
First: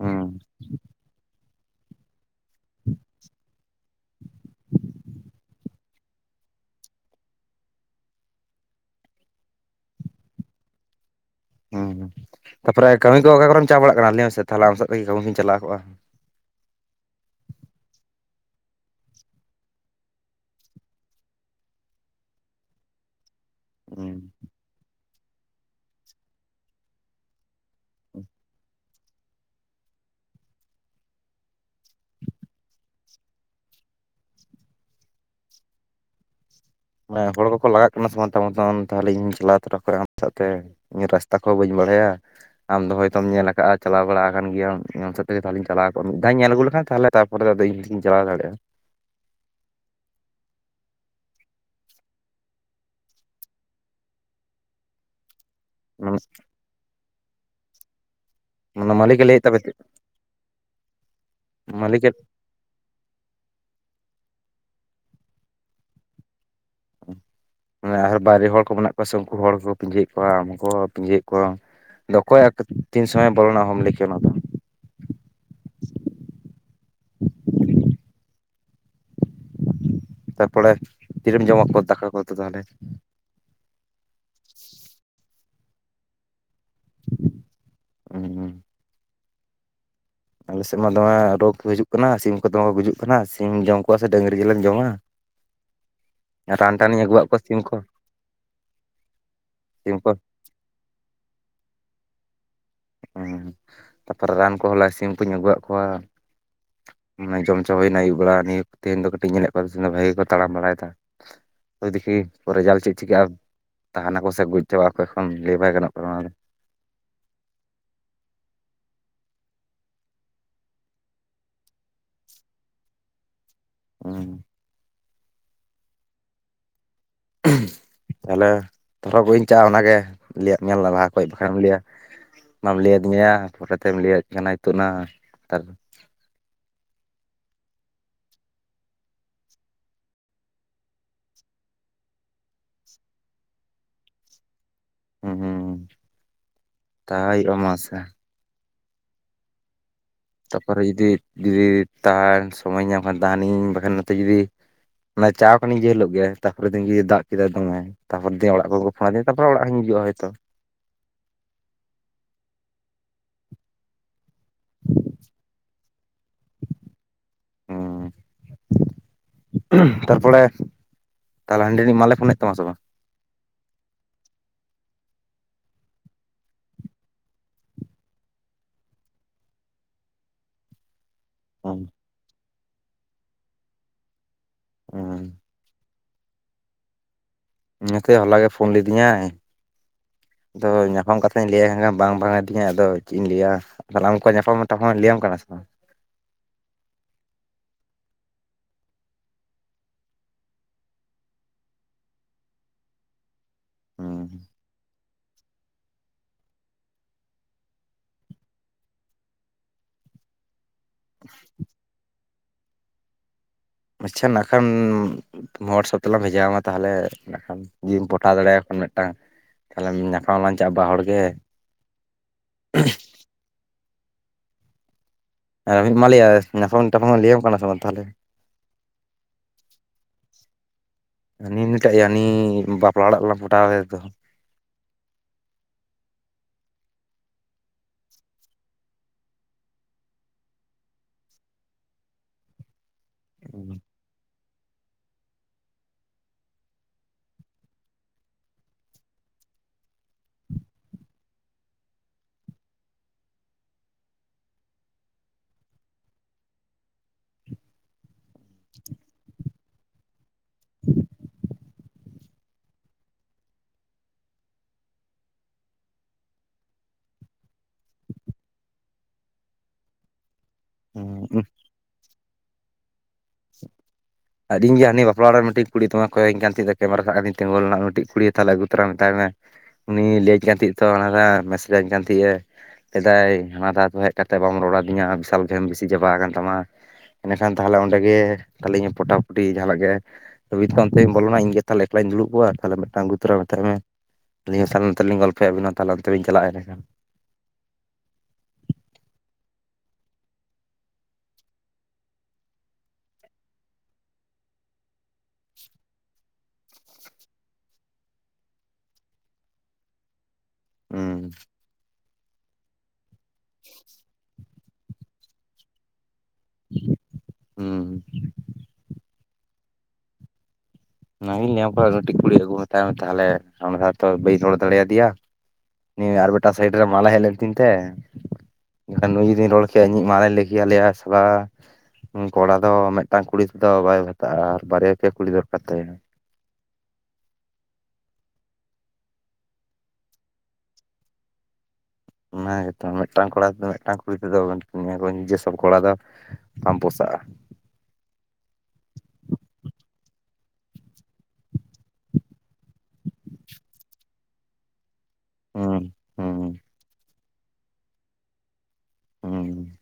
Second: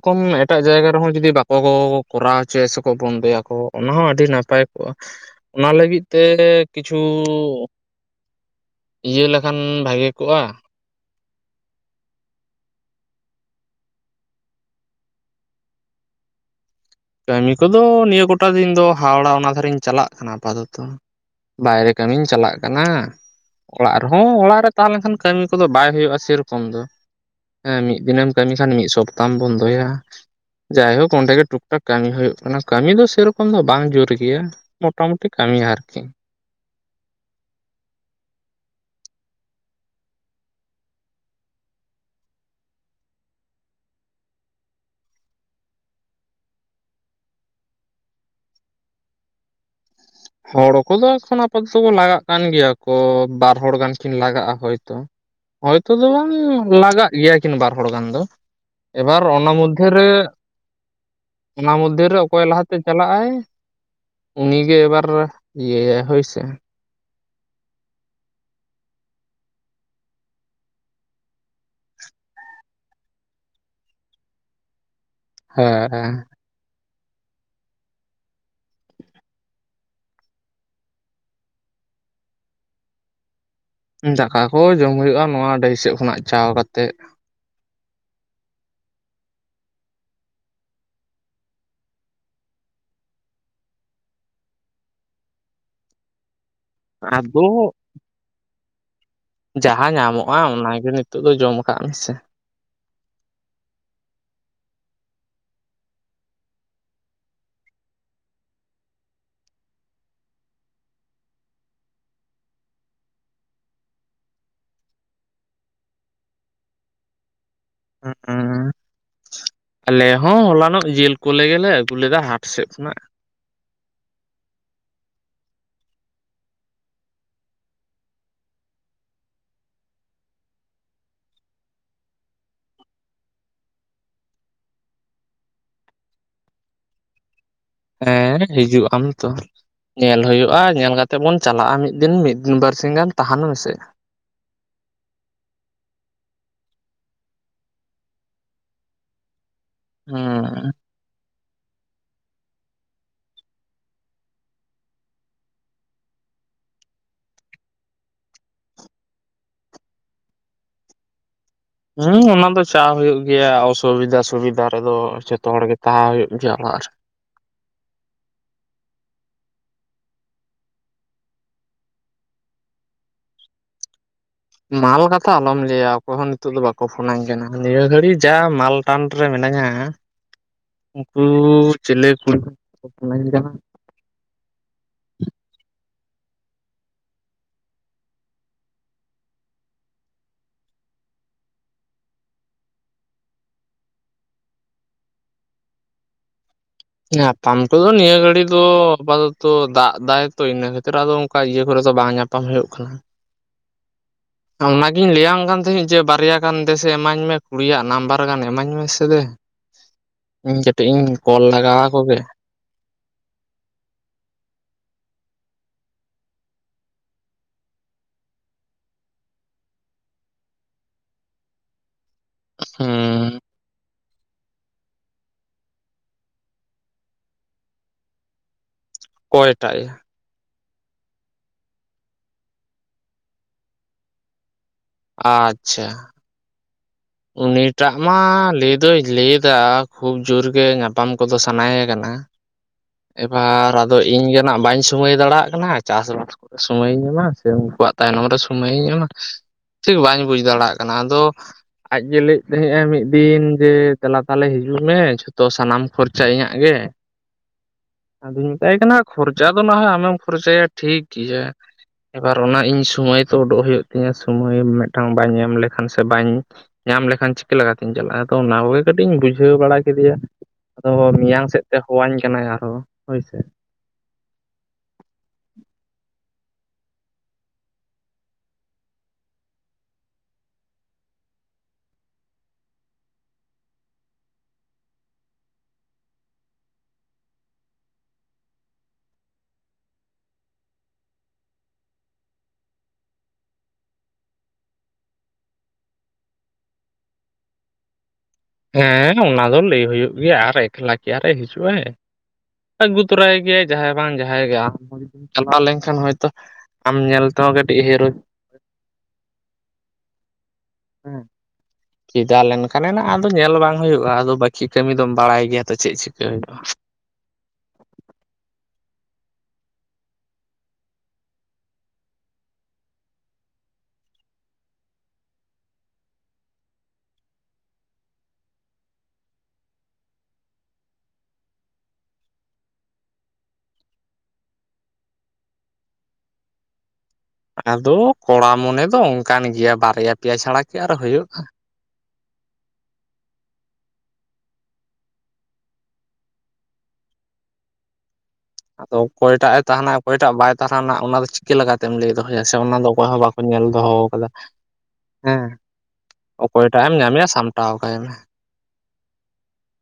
Speaker 2: ᱦᱩᱸ
Speaker 1: ᱮᱴᱟᱜ ᱡᱟᱭᱜᱟ ᱨᱮᱦᱚᱸ ᱡᱩᱫᱤ [unintelligible] ᱠᱚ ᱠᱚ ᱠᱚᱨᱟᱣ ᱦᱚᱪᱚᱭᱟ ᱥᱮᱠᱚ ᱵᱚᱱᱫᱚᱮᱭᱟᱠᱚ ᱚᱱᱟ ᱦᱚᱸ ᱟᱹᱰᱤ ᱱᱟᱯᱟᱭ ᱠᱚᱜᱼᱟ ᱚᱱᱟ ᱞᱟᱹᱜᱤᱫ ᱛᱮ ᱠᱤᱪᱷᱩ ᱤᱭᱟᱹ ᱞᱮᱠᱷᱟᱱ ᱵᱷᱟᱜᱮ ᱠᱚᱜᱼᱟ᱾
Speaker 2: ᱦᱮᱸ ᱛᱟᱯᱚᱨᱮ ᱠᱟᱹᱢᱤ ᱠᱚ ᱚᱠᱟ ᱠᱚᱨᱮᱢ ᱪᱟ ᱵᱟᱲᱟᱜ ᱠᱟᱱᱟ ᱞᱟᱹᱭ ᱢᱮ ᱥᱮ ᱛᱟᱦᱚᱞᱮ ᱟᱢ ᱥᱟᱶ ᱛᱮᱜᱮ ᱠᱟᱹᱢᱤ ᱠᱩᱧ ᱪᱟ ᱠᱚᱜᱼᱟ᱾
Speaker 1: ᱠᱟᱹᱢᱤ ᱠᱚᱫᱚ ᱱᱤᱭᱟᱹ ᱜᱚᱴᱟ ᱫᱤᱱ ᱫᱚ ᱦᱟᱣᱲᱟ ᱚᱱᱟ ᱫᱷᱟᱨᱮᱧ ᱪᱟᱞᱟᱜ ᱠᱟᱱᱟ ᱟᱯᱟᱛᱚᱛᱚ᱾ ᱵᱟᱭᱨᱮ ᱠᱟᱹᱢᱤᱧ ᱪᱟᱞᱟᱜ ᱠᱟᱱᱟ ᱚᱲᱟᱜ ᱨᱮᱦᱚᱸ ᱚᱲᱟᱜ ᱨᱮ᱾ [unintelligible] ᱞᱮᱱ ᱠᱷᱟᱱ ᱠᱟᱹᱢᱤ ᱠᱚᱫᱚ ᱵᱟᱭ ᱦᱩᱭᱩᱜᱼᱟ ᱥᱮᱨᱚᱠᱚᱢ ᱫᱚ᱾ ᱦᱮᱸ ᱢᱤᱫ ᱫᱤᱱᱮᱢ ᱠᱟᱹᱢᱤ ᱠᱷᱟᱱ ᱢᱤᱫ ᱥᱚᱯᱛᱟᱢ ᱵᱚᱱᱫᱚᱭᱟ ᱡᱟᱭᱦᱳᱠ ᱚᱸᱰᱮ ᱜᱮ ᱴᱩ ᱠᱟᱹᱢᱤ ᱦᱩᱭᱩᱜ ᱠᱟᱱᱟ ᱠᱟᱹᱢᱤ ᱫᱚ ᱥᱮᱨᱚᱠᱚᱢ ᱫᱚ ᱵᱟᱝ ᱡᱳᱨ ᱜᱮᱭᱟ ᱢᱚᱴᱟ ᱢᱩᱴᱤ ᱠᱟᱹᱢᱤ ᱟᱨᱠᱤ᱾
Speaker 2: [unintelligible] ᱦᱚᱲ ᱠᱚᱠᱚ ᱞᱟᱜᱟᱜ ᱠᱟᱱᱟ ᱥᱮ ᱵᱟᱝ ᱛᱟ ᱢᱚᱛᱚᱱ ᱛᱟᱦᱚᱞᱮᱧ ᱪᱟᱞᱟᱣ ᱛᱚᱨᱟ ᱠᱚᱜ-ᱟ ᱟᱢ ᱥᱟᱶᱛᱮ ᱤᱧ ᱨᱟᱥᱛᱟ ᱠᱚᱦᱚᱸ ᱵᱟᱹᱧ ᱵᱟᱲᱟᱭᱟ᱾ ᱟᱢ ᱫᱚ ᱦᱚᱭ ᱛᱚᱢ ᱧᱮᱞ ᱟᱠᱟᱫ-ᱟ ᱪᱟᱞᱟᱣ ᱵᱟᱲᱟ ᱟᱠᱟᱱ ᱜᱮᱭᱟᱢ ᱟᱢ ᱥᱟᱶ ᱛᱮᱜᱮᱧ ᱪᱟᱞᱟᱣ ᱠᱚᱜ-ᱟ ᱢᱤᱫ ᱫᱷᱟᱣ ᱧᱮᱞ ᱟᱹᱜᱩ ᱞᱮᱠᱷᱟᱱ ᱛᱟᱦᱞᱮ ᱛᱟᱯᱚᱨᱮ ᱟᱫᱚ ᱤᱧ ᱛᱤᱜᱤᱧ ᱧᱟᱞᱟᱣ ᱫᱟᱲᱮᱭᱟᱜ-ᱟ᱾
Speaker 1: ᱦᱚᱲ ᱠᱚᱫᱚ ᱮᱠᱷᱚᱱ ᱟᱯᱟᱛᱚᱛᱚ ᱠᱚ ᱞᱟᱜᱟᱜ ᱠᱟᱱ ᱜᱮᱭᱟ ᱠᱚ ᱵᱟᱨ ᱦᱚᱲ ᱜᱟᱱ ᱠᱤᱱ ᱞᱟᱜᱟᱜ-ᱟ ᱦᱳᱭᱛᱚ᱾ ᱦᱳᱭᱛᱳ ᱫᱚ ᱵᱟᱝ ᱞᱟᱜᱟᱜ ᱜᱮᱭᱟ ᱠᱤᱱ ᱵᱟᱨ ᱦᱚᱲ ᱜᱟᱱ ᱫᱚ᱾
Speaker 2: ᱚᱱᱟ ᱢᱟᱹᱞᱤᱠᱮ
Speaker 1: ᱮᱵᱟᱨ
Speaker 2: ᱞᱟᱹᱭᱮᱫ
Speaker 1: ᱚᱱᱟ
Speaker 2: ᱛᱟᱯᱮ
Speaker 1: ᱢᱚᱫᱽᱫᱷᱮ ᱨᱮ ᱚᱱᱟ
Speaker 2: ᱢᱟᱹᱞᱤᱠᱮ
Speaker 1: ᱢᱚᱫᱽᱫᱷᱮᱨᱮ ᱚᱠᱚᱭ ᱞᱟᱦᱟ ᱛᱮ ᱪᱟᱞᱟᱜ-ᱟᱭ ᱩᱱᱤᱜᱮ ᱮᱵᱟᱨ ᱤᱭᱟᱹᱟᱭ ᱦᱳᱭᱥᱮ
Speaker 2: ᱢᱟᱱᱮ ᱟᱨ ᱵᱟᱦᱨᱮ ᱦᱚᱲ ᱠᱚ ᱢᱮᱱᱟᱜ ᱠᱚᱣᱟ ᱥᱮ ᱩᱱᱠᱩ ᱦᱚᱲᱠᱚ ᱯᱤᱸᱡᱟᱹᱭᱮᱫ ᱠᱚᱣᱟ ᱟᱢ ᱦᱚᱠᱚ ᱯᱤᱸᱡᱟᱹᱭᱮᱫ ᱠᱚᱣᱟ ᱫᱚ ᱚᱠᱚᱭ ᱛᱤᱱ ᱥᱚᱢᱚᱭᱮ ᱵᱚᱞᱚᱱᱟ ᱚᱦᱚᱢ ᱞᱟᱹᱭ ᱠᱮᱭᱟ ᱚᱱᱟ ᱫᱚ
Speaker 1: ᱦᱮᱸ ᱦᱮᱸ
Speaker 2: ᱛᱟᱨᱯᱚᱲᱮ ᱛᱤᱨᱮᱢ ᱡᱚᱢᱟ ᱠᱚ ᱫᱟᱠᱟ ᱠᱚᱫᱚ ᱛᱟᱦᱚᱞᱮ᱾
Speaker 1: ᱫᱟᱠᱟ ᱠᱚ ᱡᱚᱢ ᱦᱳᱭᱳᱜ-ᱟ ᱱᱚᱣᱟ ᱰᱟᱹᱦᱤ ᱥᱮᱫ ᱠᱷᱚᱱᱟᱜ ᱪᱟᱣ ᱠᱟᱛᱮᱜ
Speaker 2: [unintelligible] ᱟᱞᱮ ᱥᱮᱫ ᱢᱟ ᱫᱚᱢᱮ ᱨᱳᱜᱽ ᱦᱤᱡᱩᱜ ᱠᱟᱱᱟ ᱥᱤᱢ ᱠᱚ ᱫᱚᱢᱮ ᱠᱚ ᱜᱩᱡᱩᱜ ᱠᱟᱱᱟ ᱥᱤᱢ ᱡᱚᱢ ᱠᱚᱣᱟ ᱥᱮ ᱰᱟᱹᱝᱨᱤ ᱡᱮᱞ ᱮᱢ ᱡᱚᱢᱟ ᱨᱟᱱ ᱴᱟᱱ ᱤᱧ ᱟᱹᱜᱩᱣᱟᱜ ᱠᱚᱣᱟ
Speaker 1: ᱟᱫᱚ
Speaker 2: ᱥᱤᱢ ᱠᱚ
Speaker 1: ᱡᱟᱸᱦᱟ
Speaker 2: ᱥᱤᱢ ᱠᱚ
Speaker 1: ᱧᱟᱢᱚᱜ-ᱟ ᱚᱱᱟ ᱜᱮ ᱱᱤᱛᱚᱜ ᱫᱚ ᱡᱚᱢ ᱠᱟᱜ ᱢᱮ ᱥᱮ
Speaker 2: ᱛᱟᱯᱚᱨ ᱨᱟᱱ ᱠᱚ ᱦᱚᱞᱟ ᱥᱤᱢ ᱠᱩᱧ ᱟᱹᱜᱩᱣᱟᱫ ᱠᱚᱣᱟ ᱡᱚᱢ ᱦᱚᱸᱪᱚ ᱦᱩᱭ ᱱᱟ ᱟᱹᱭᱩᱵ ᱵᱮᱲᱟ ᱱᱤᱭᱟᱹ ᱛᱤᱦᱤᱧ ᱫᱚ ᱠᱟᱹᱴᱤᱡ ᱤᱧ ᱧᱮᱞ ᱮᱫ ᱠᱚᱣᱟ ᱵᱷᱟᱜᱮ ᱜᱮ ᱠᱚ ᱛᱟᱲᱟᱢ ᱵᱟᱲᱟᱭ ᱫᱟ ᱫᱮᱠᱷᱤ ᱨᱮᱡᱟᱞ ᱪᱮᱫ ᱪᱤᱠᱟᱹᱜ-ᱟ ᱛᱟᱦᱮᱱ ᱟᱠᱚ ᱥᱮ ᱜᱚᱡ ᱪᱟᱵᱟᱜ-ᱟ ᱟᱠᱚ ᱮᱠᱷᱚᱱ ᱞᱟᱹᱭ ᱵᱟᱭ ᱜᱟᱱᱚᱜ ᱠᱟᱱᱟ ᱚᱱᱟ ᱫᱚ
Speaker 1: ᱦᱩᱸ
Speaker 2: [inaudible]
Speaker 1: ᱟᱞᱮ ᱦᱚᱸ ᱦᱚᱞᱟ ᱱᱚᱜ ᱡᱮᱞ ᱠᱚᱞᱮ ᱜᱮᱞᱮ ᱟᱹᱜᱩ ᱞᱮᱫᱟ ᱦᱟᱴ ᱥᱮᱫ ᱠᱷᱚᱱᱟᱜ᱾
Speaker 2: [unintelligible] ᱛᱟᱦᱞᱮ ᱵᱟᱹᱧ ᱪᱟᱣᱱᱟ ᱚᱱᱟ ᱜᱮ ᱞᱟᱹᱭ ᱟᱫ ᱢᱮᱭᱟ ᱞᱟᱦᱟ ᱠᱷᱚᱡᱽ ᱵᱟᱠᱷᱟᱱ ᱞᱟᱹᱭ-ᱟ ᱵᱟᱢ ᱞᱟᱹᱭ ᱟᱹᱫᱤᱧᱭᱟ ᱯᱚᱨᱮ ᱛᱮᱢ ᱞᱟᱹᱭ ᱟᱹᱧ ᱠᱟᱱᱟ ᱱᱤᱛᱚᱜ ᱱᱟ
Speaker 1: ᱦᱮᱸ ᱦᱤᱡᱩᱜ ᱟᱢ ᱛᱚ ᱧᱮᱞ ᱦᱳᱭᱳᱜ-ᱟ ᱧᱮᱞ ᱠᱟᱛᱮᱜ ᱵᱚᱱ ᱪᱟᱞᱟᱜ-ᱟ ᱢᱤᱫ ᱫᱤᱱ ᱢᱤᱫ ᱫᱤᱱ ᱵᱟᱨᱥᱤ ᱜᱟᱱ ᱛᱟᱦᱮᱱ ᱢᱮᱥᱮ
Speaker 2: ᱦᱩ-ᱦᱩᱻ ᱛᱟᱭ ᱦᱳᱭᱳᱜ-ᱟ ᱢᱟᱥᱮ
Speaker 1: ᱦᱩᱸ
Speaker 2: ᱛᱟᱯᱚᱨᱮ ᱡᱩᱫᱤ ᱡᱩᱫᱤ ᱛᱟᱱ ᱥᱳᱢᱳᱭ ᱤᱧ ᱧᱟᱢ ᱠᱷᱟᱱ ᱫᱟᱱ ᱤᱧ ᱵᱟᱠᱷᱟᱱ ᱱᱚ ᱛᱮ ᱡᱩᱫᱤ ᱚᱱᱟ ᱪᱟ ᱠᱟᱱ ᱤᱧ ᱡᱮ ᱦᱤᱞᱳᱜ ᱜᱮ ᱛᱟᱯᱚᱨᱮ ᱫᱤᱱ ᱫᱟᱜ ᱠᱮᱫᱟᱭ ᱫᱚᱢᱮ ᱛᱟᱯᱚᱨ ᱫᱤᱭᱟᱹ ᱚᱲᱟᱜ ᱠᱚ ᱯᱷᱳᱱ ᱟᱫᱤᱧᱟ ᱛᱟᱯᱚᱨ ᱚᱲᱟᱜ ᱤᱧ ᱦᱤᱡᱩᱜ-ᱟ ᱦᱚᱭ ᱛᱚ
Speaker 1: ᱦᱩᱸ ᱚᱱᱟ ᱫᱚ ᱪᱟ ᱦᱩᱭᱩᱜ ᱜᱮᱭᱟ ᱚᱥᱩᱵᱤᱫᱟ ᱥᱩᱵᱤᱫᱟ ᱨᱮᱫᱚ ᱡᱚᱛᱚ ᱦᱚᱲ ᱜᱮ [unintelligible] ᱜᱮᱭᱟ ᱚᱲᱟᱜ ᱨᱮ
Speaker 2: ᱦᱩᱻ ᱛᱟᱨᱯᱟᱨᱮ ᱛᱟᱦᱞᱮ ᱦᱟᱸᱰᱮ ᱱᱤᱡ ᱢᱟᱞᱞᱮ ᱯᱷᱳᱱ ᱮᱫ‌ ᱛᱟᱢᱟ ᱥᱮ ᱵᱟᱝ
Speaker 1: ᱢᱟᱞ ᱠᱟᱛᱷᱟ ᱟᱞᱚᱢ ᱞᱟᱹᱭ-ᱟ ᱚᱠᱚᱭ ᱦᱚ ᱱᱤᱛᱚᱜ ᱫᱚ ᱵᱟᱠᱚ ᱯᱷᱳᱱᱟᱹᱧ ᱠᱟᱱᱟ ᱱᱤᱭᱟᱹ ᱜᱷᱟᱹᱲᱤᱡ ᱡᱟ ᱢᱟᱞ ᱴᱟᱱ ᱨᱮ ᱢᱮᱱᱤᱧᱟ
Speaker 2: [inaudible]
Speaker 1: ᱩᱱᱠᱩ
Speaker 2: ᱦᱩᱸ
Speaker 1: ᱪᱮᱞᱮ ᱠᱩᱲᱤ ᱦᱚᱸ ᱵᱟᱠᱚ ᱯᱷᱳᱱ ᱤᱧ ᱠᱟᱱᱟ
Speaker 2: [unintelligible] ᱤᱧ ᱦᱚᱸᱛᱚᱭᱟ ᱦᱚᱞᱟᱜᱮ ᱯᱷᱳᱱ ᱞᱤᱫᱤᱧᱟᱭ ᱟᱫᱚ ᱧᱟᱯᱟᱢ ᱠᱟᱛᱷᱟᱧ ᱞᱟᱹᱭ ᱟᱭ ᱠᱷᱟᱱ ᱵᱟᱝ ᱵᱟᱝ ᱟᱫᱤᱧᱟᱭ ᱟᱫᱚ ᱪᱮᱫ ᱤᱧ ᱞᱟᱹᱭ-ᱟ᱾ ᱛᱟᱦᱞᱮ ᱟᱢ ᱠᱚ ᱧᱟᱯᱟᱢ ᱛᱟᱯᱟᱢ ᱞᱟᱹᱭ ᱟᱢ ᱠᱟᱱᱟ ᱥᱮ ᱵᱟᱝ
Speaker 1: ᱧᱟᱸᱯᱟᱢ ᱠᱚ ᱫᱚ ᱱᱤᱭᱟᱹ ᱜᱷᱟᱹᱲᱤ ᱫᱚ ᱟᱯᱟᱛᱛᱚ ᱫᱟᱜ ᱫᱟᱭ ᱛᱚ ᱤᱱᱟᱹ ᱠᱷᱟᱹᱛᱤᱨ ᱟᱫᱚ ᱚᱝᱠᱟ ᱤᱭᱟᱹ ᱠᱚᱨᱮ ᱫᱚ ᱵᱟᱝ ᱧᱟᱯ ᱵᱟᱝ ᱦᱳᱭᱳᱜ ᱠᱟᱱᱟ
Speaker 2: ᱦᱩᱸ
Speaker 1: ᱚᱱᱟ ᱜᱤᱧ ᱞᱟᱹᱭ ᱟᱢ ᱠᱟᱱ ᱛᱟᱦᱮᱸᱫ ᱡᱮ ᱵᱟᱨᱭᱟ ᱜᱟᱱ ᱫᱮᱥᱮ ᱮᱢᱟᱹᱧ ᱢᱮ ᱠᱩᱲᱤᱭ-ᱟᱜ ᱱᱟᱢᱵᱟᱨ ᱜᱟᱱ ᱤᱢᱟᱹᱧ ᱢᱮ ᱥᱮ ᱫᱮ
Speaker 2: [inaudible]
Speaker 1: ᱤᱧ ᱠᱟᱹᱴᱤᱡ ᱤᱧ ᱠᱚᱞ ᱞᱟᱜᱟ ᱟᱠᱚ ᱜᱮ
Speaker 2: ᱟᱪᱪᱷᱟ ᱱᱟᱜᱠᱷᱟᱱ ᱦᱚᱣᱟᱴᱥᱚᱯ ᱛᱮᱞᱟᱝ ᱵᱷᱮᱡᱟ ᱟᱢᱟ ᱛᱟᱦᱚᱞᱮ ᱱᱟᱜ ᱠᱷᱟᱱ ᱡᱩᱫᱤᱢ ᱯᱚᱴᱷᱟᱣ ᱫᱟᱲᱮ ᱠᱷᱟᱱ ᱢᱮᱫ ᱴᱟᱝ ᱛᱟᱦᱞᱮ ᱧᱟᱯᱟᱢ ᱞᱟᱝ ᱪᱟᱜ ᱟ ᱵᱟᱨ ᱦᱚᱲ ᱜᱮ
Speaker 1: ᱦᱩᱸ
Speaker 2: ᱟᱨ ᱟᱡᱤᱡ ᱢᱟᱞ ᱭᱟ ᱧᱟᱯᱟᱢ ᱴᱟᱯᱟᱢ ᱞᱟᱹᱭ ᱟᱢ ᱠᱟᱱᱟ ᱥᱮ ᱵᱟᱝ ᱛᱟᱦᱚᱞᱮ
Speaker 1: ᱚᱠᱚᱭ ᱴᱟᱜ ᱭᱟ
Speaker 2: ᱦᱟᱹᱱᱤ ᱦᱟᱹᱱᱤ ᱴᱟᱜ ᱭᱟ ᱦᱟᱹᱱᱤ ᱵᱟᱯᱞᱟ ᱚᱲᱟᱜ ᱨᱮᱞᱟᱝ ᱯᱚᱴᱟᱣ ᱞᱮᱫᱮ ᱫᱚ
Speaker 1: ᱟᱪᱪᱷᱟ ᱩᱱᱤ ᱴᱟᱜ ᱢᱟ ᱞᱟᱹᱭ ᱫᱚᱭ ᱞᱟᱹᱭ ᱫᱟ ᱠᱷᱩᱵ ᱡᱳᱨ ᱜᱮ ᱧᱟᱯᱟᱢ ᱠᱚᱫᱚ ᱥᱟᱱᱟᱭᱮ ᱠᱟᱱᱟ
Speaker 2: [inaudible]
Speaker 1: ᱮ ᱵᱟᱨ ᱟᱫᱚ ᱤᱧ ᱜᱮ ᱱᱟᱜ ᱵᱟᱹᱧ ᱥᱚᱢᱚᱭ ᱫᱟᱲᱮᱭ-ᱟᱜ ᱠᱟᱱᱟ ᱪᱟᱥ ᱵᱟᱥ ᱠᱚᱨᱮ ᱥᱚᱢᱚᱭ ᱤᱧ ᱮᱢᱟ ᱥᱮ ᱩᱱᱠᱩᱣᱟᱜ ᱛᱟᱭᱱᱚᱢ ᱨᱮ ᱥᱩᱢᱚᱭ ᱤᱧ ᱮᱢᱟ ᱴᱷᱤᱠ ᱵᱟᱹᱧ ᱵᱩᱡ ᱫᱟᱲᱮᱭᱼᱟᱜ ᱠᱟᱱᱟ ᱟᱫᱚ ᱟᱡ ᱜᱮ ᱞᱟᱹᱭ ᱮᱫ ᱛᱟᱦᱮᱸᱜ ᱟᱭ ᱢᱤᱫ ᱫᱤᱱ ᱡᱮ ᱫᱮᱞᱟ ᱛᱟᱦᱚᱞᱮ ᱦᱤᱡᱩᱜ ᱢᱮ ᱡᱷᱚᱛᱚ ᱥᱟᱱᱟᱢ ᱠᱷᱚᱨᱪᱟ ᱤᱧᱟᱹᱜ ᱜᱮ
Speaker 2: [unintelligible]
Speaker 1: ᱟᱫᱩᱧ ᱢᱮᱛᱟᱭ ᱠᱟᱱᱟ ᱠᱷᱚᱨᱪᱟ ᱫᱚ ᱱᱟᱦᱚᱭ ᱟᱢᱮᱢ ᱠᱷᱚᱨᱪᱟᱭᱟ ᱴᱷᱤᱠ ᱜᱮᱭᱟ ᱮᱵᱟᱨ ᱚᱱᱟ ᱤᱧ ᱥᱩᱢᱚᱭ ᱛᱚ ᱩᱰᱩᱠ ᱦᱩᱭᱩᱜ ᱛᱤᱧᱟᱹ ᱥᱢᱚᱭ ᱢᱤᱫᱴᱟᱝ ᱵᱟᱹᱧ ᱮᱢ ᱞᱮᱠᱷᱟᱱ ᱥᱮ ᱵᱟᱹᱧ ᱧᱟᱢ ᱞᱮᱠᱷᱟᱱ ᱪᱤᱠᱟᱹᱛᱤᱧ ᱪᱟᱞᱟᱜᱼᱟ ᱟᱫᱚ ᱚᱱᱟ ᱠᱚᱜᱮ ᱠᱟᱹᱴᱤᱡ ᱤᱧ ᱵᱩᱡᱷᱟᱹᱣ ᱵᱟᱲᱟ ᱠᱮᱫᱮᱭᱟ ᱟᱫᱚ ᱢᱤᱭᱟᱝ ᱥᱮᱫ ᱦᱚᱦᱚ ᱟᱹᱧ ᱠᱟᱱᱟᱭ ᱟᱨᱦᱚᱸ ᱦᱳᱭᱥᱮ
Speaker 2: [unintelligible] ᱟᱨ ᱤᱧ ᱜᱮ ᱦᱟᱱᱤ ᱵᱟᱯᱞᱟ ᱚᱲᱟᱜ ᱨᱮ ᱢᱤᱫᱴᱟᱝ ᱠᱩᱲᱤ ᱫᱚᱢᱮ ᱠᱚᱭᱚᱜ ᱤᱧ ᱠᱟᱱ ᱛᱟᱦᱮᱸᱧ ᱫᱚᱭ ᱠᱮᱢᱮᱨᱟ ᱥᱟᱵ ᱠᱟᱛᱤᱧ ᱛᱤᱜᱩ ᱞᱮᱱᱟ ᱩᱱᱤ ᱴᱤᱡ ᱠᱩᱲᱤ ᱜᱮ ᱛᱟᱦᱚᱞᱮ ᱟᱹᱜᱩ ᱛᱚᱨᱟ ᱢᱮᱛᱟᱭ ᱢᱮ ᱩᱱᱤ ᱞᱟᱹᱭᱟᱹᱧ ᱠᱟᱱ ᱛᱟᱦᱮᱸᱜ ᱛᱚ ᱚᱱᱟ ᱫᱚ ᱢᱮᱥᱮᱡᱧ ᱠᱟᱱ ᱛᱟᱦᱮᱸᱜᱼᱟ ᱥᱮᱫᱟᱭ ᱦᱟᱱᱟ ᱫᱷᱟ ᱫᱚ ᱦᱮᱡ ᱠᱟᱛᱮᱮᱫ ᱵᱟᱢ ᱨᱚᱲᱟ ᱟᱹᱫᱤᱧᱟ ᱵᱤᱥᱟᱞ ᱜᱷᱮᱢ ᱵᱤᱥᱤ ᱪᱟᱵᱟᱟᱣ ᱟᱠᱟᱱ ᱛᱟᱢᱟ ᱮᱸᱰᱮᱠᱷᱟᱱ ᱛᱟᱦᱚᱞᱮ ᱚᱸᱰᱮ ᱜᱮ ᱛᱟᱹᱞᱤᱧᱟ ᱯᱚᱴᱟ ᱯᱩᱴᱤ ᱡᱟᱸᱦᱟ ᱱᱟᱜ ᱜᱮ ᱛᱚᱵᱤ ᱛᱚ ᱚᱱᱛᱮᱧ ᱵᱚᱞᱚᱱᱟ ᱤᱧ ᱜᱮ ᱛᱟᱦᱚᱞᱮ ᱮᱠᱞᱟᱧ ᱫᱩᱲᱩᱵᱠᱚᱜᱼᱟ ᱛᱟᱦᱚᱞᱮ ᱢᱤᱫᱴᱟᱝ ᱟᱜᱩ ᱛᱚᱨᱟ ᱢᱮᱛᱟᱭ ᱢᱮ ᱟᱹᱞᱤᱧ ᱦᱚᱸ ᱛᱟᱦᱚᱞᱮ ᱱᱚᱛᱮ ᱨᱮᱞᱤᱧ ᱥᱢᱛᱮ ᱜᱚᱞᱯᱚᱜᱟ ᱾ ᱟᱵᱮᱱ ᱦᱚ ᱛᱟᱦᱚᱞᱮ ᱚᱱᱛᱮ ᱵᱤᱱ ᱪᱟᱞᱟᱜᱼᱟ ᱮᱰᱮᱠᱷᱟᱱ
Speaker 1: ᱦᱮᱸ ᱚᱱᱟ ᱫᱚ ᱞᱟᱹᱭ ᱦᱩᱭᱩᱜ ᱜᱮᱭᱟ ᱟᱨ ᱮᱠᱞᱟ ᱠᱤ ᱟᱨᱮ ᱦᱤᱡᱩᱜᱼᱟᱭ ᱟᱹᱜᱩ ᱛᱚᱨᱟᱭᱮ ᱜᱮᱭᱟᱭ ᱡᱟᱦᱟᱸᱭ ᱵᱟᱝ ᱡᱟᱦᱟᱸᱭ ᱜᱮ ᱟᱢ ᱦᱚᱢ ᱪᱟᱞᱟᱣ ᱞᱮᱱᱠᱷᱟᱱ ᱦᱚᱭᱛᱚ ᱟᱢ ᱧᱮᱞ ᱛᱮᱦᱚᱸ ᱠᱟᱹᱴᱤᱡ ᱦᱤᱨᱳ
Speaker 2: [unintelligible] ᱦᱩᱸ
Speaker 1: ᱦᱮᱸ ᱯᱷᱤᱫᱟ ᱞᱮᱱᱠᱷᱟᱱᱮ ᱟᱫᱚ ᱧᱮᱞ ᱵᱟᱝ ᱦᱩᱭᱩᱜᱼᱟ ᱟᱫᱚ ᱵᱟᱹᱠᱤ ᱠᱟᱹᱢᱤ ᱫᱚᱢ ᱵᱟᱲᱟᱭ ᱜᱮᱭᱟ ᱛᱚ ᱪᱮᱫ ᱪᱤᱠᱟᱹᱭ ᱦᱩᱭᱩᱜᱼᱟ
Speaker 2: ᱦᱮᱸ ᱚᱱᱟᱜᱤᱧ ᱞᱟᱹᱭᱟᱢ ᱯ ᱢᱤᱫᱴᱤᱡ ᱠᱩᱲᱤ ᱟᱹᱜᱩ ᱢᱮᱛᱟᱭ ᱢᱮ ᱛᱟᱦᱚᱞᱮ ᱚᱱᱟᱸ ᱛᱚ ᱵᱟᱹᱧ ᱨᱚᱲ ᱫᱟᱲᱮᱭᱟᱫᱮᱭᱟ ᱱ ᱟᱨ ᱢᱤᱫᱴᱟᱝ ᱥᱟᱭᱰᱨᱮ ᱢᱞᱟ ᱦᱮᱞᱮᱱ ᱛᱤᱱᱛᱮᱮ ᱮᱱᱠᱷᱟᱱ ᱱᱩᱭ ᱡᱩᱫᱤᱧ ᱨᱚᱲ ᱠᱮᱭᱟ ᱤᱧ ᱢᱟᱞᱮᱧ ᱞᱟᱹᱭ ᱠᱮᱭᱟᱞᱮᱭᱟ ᱥᱮᱵᱟ ᱦ ᱠᱚᱲᱟ ᱫᱚ ᱢᱤᱫᱴᱟᱝ ᱠᱩᱲᱤ ᱫᱚ ᱵᱟᱭ ᱵᱷᱟᱛᱟᱜᱼᱟ ᱟᱨ ᱵᱟᱨᱭᱟ ᱯᱮᱭᱟ ᱠᱩᱲᱤ ᱫᱚ ᱠᱟᱛᱮ
Speaker 1: ᱟᱫᱚ ᱠᱚᱲᱟ ᱢᱚᱱᱮ ᱫᱚ ᱚᱱᱠᱟᱱ ᱜᱮᱭᱟ ᱵᱟᱨᱭᱟ ᱯᱮᱭᱟ ᱪᱷᱟᱲᱟ ᱠᱤ ᱟᱨ ᱦᱳᱭᱳᱜ-ᱟ᱾
Speaker 2: ᱚᱱᱟ ᱜᱮᱛᱚ ᱢᱤᱫᱴᱟᱝ ᱠᱚᱲᱟ ᱛᱮᱫᱚ ᱢᱤᱫᱴᱟᱝ ᱠᱩᱲᱤ ᱛᱮᱫᱚ ᱱᱤᱡᱮ ᱥᱚᱵ ᱠᱚᱲᱟ ᱫᱚ ᱵᱟᱢ ᱯᱚᱥᱟᱜ-ᱟ
Speaker 1: ᱟᱫᱚ ᱚᱠᱚᱭᱴᱟᱜ ᱮ ᱛᱟᱦᱮᱱᱟ ᱚᱠᱚᱭᱴᱟᱜ ᱴᱟᱜ ᱵᱟᱭ ᱛᱟᱦᱮᱱᱟ ᱚᱱᱟ ᱫᱚ ᱪᱤᱠᱟᱹ ᱞᱮᱠᱟᱛᱮᱢ ᱞᱟᱹᱭ ᱫᱚᱦᱚᱭᱟ ᱥᱮ ᱚᱱᱟ ᱫᱚ ᱚᱠᱚᱭ ᱦᱚᱸ ᱵᱟᱠᱚ ᱧᱮᱞ ᱫᱚᱦᱚ ᱠᱟᱫᱟ ᱦᱮᱸ
Speaker 2: ᱦᱩᱸ ᱦᱩᱸ
Speaker 1: ᱚᱠᱚᱭᱴᱟᱜ ᱮᱢ ᱧᱟᱢᱮᱭᱟ ᱥᱟᱢᱴᱟᱣ ᱠᱟᱭᱢᱮ
Speaker 2: ᱦᱩᱸ,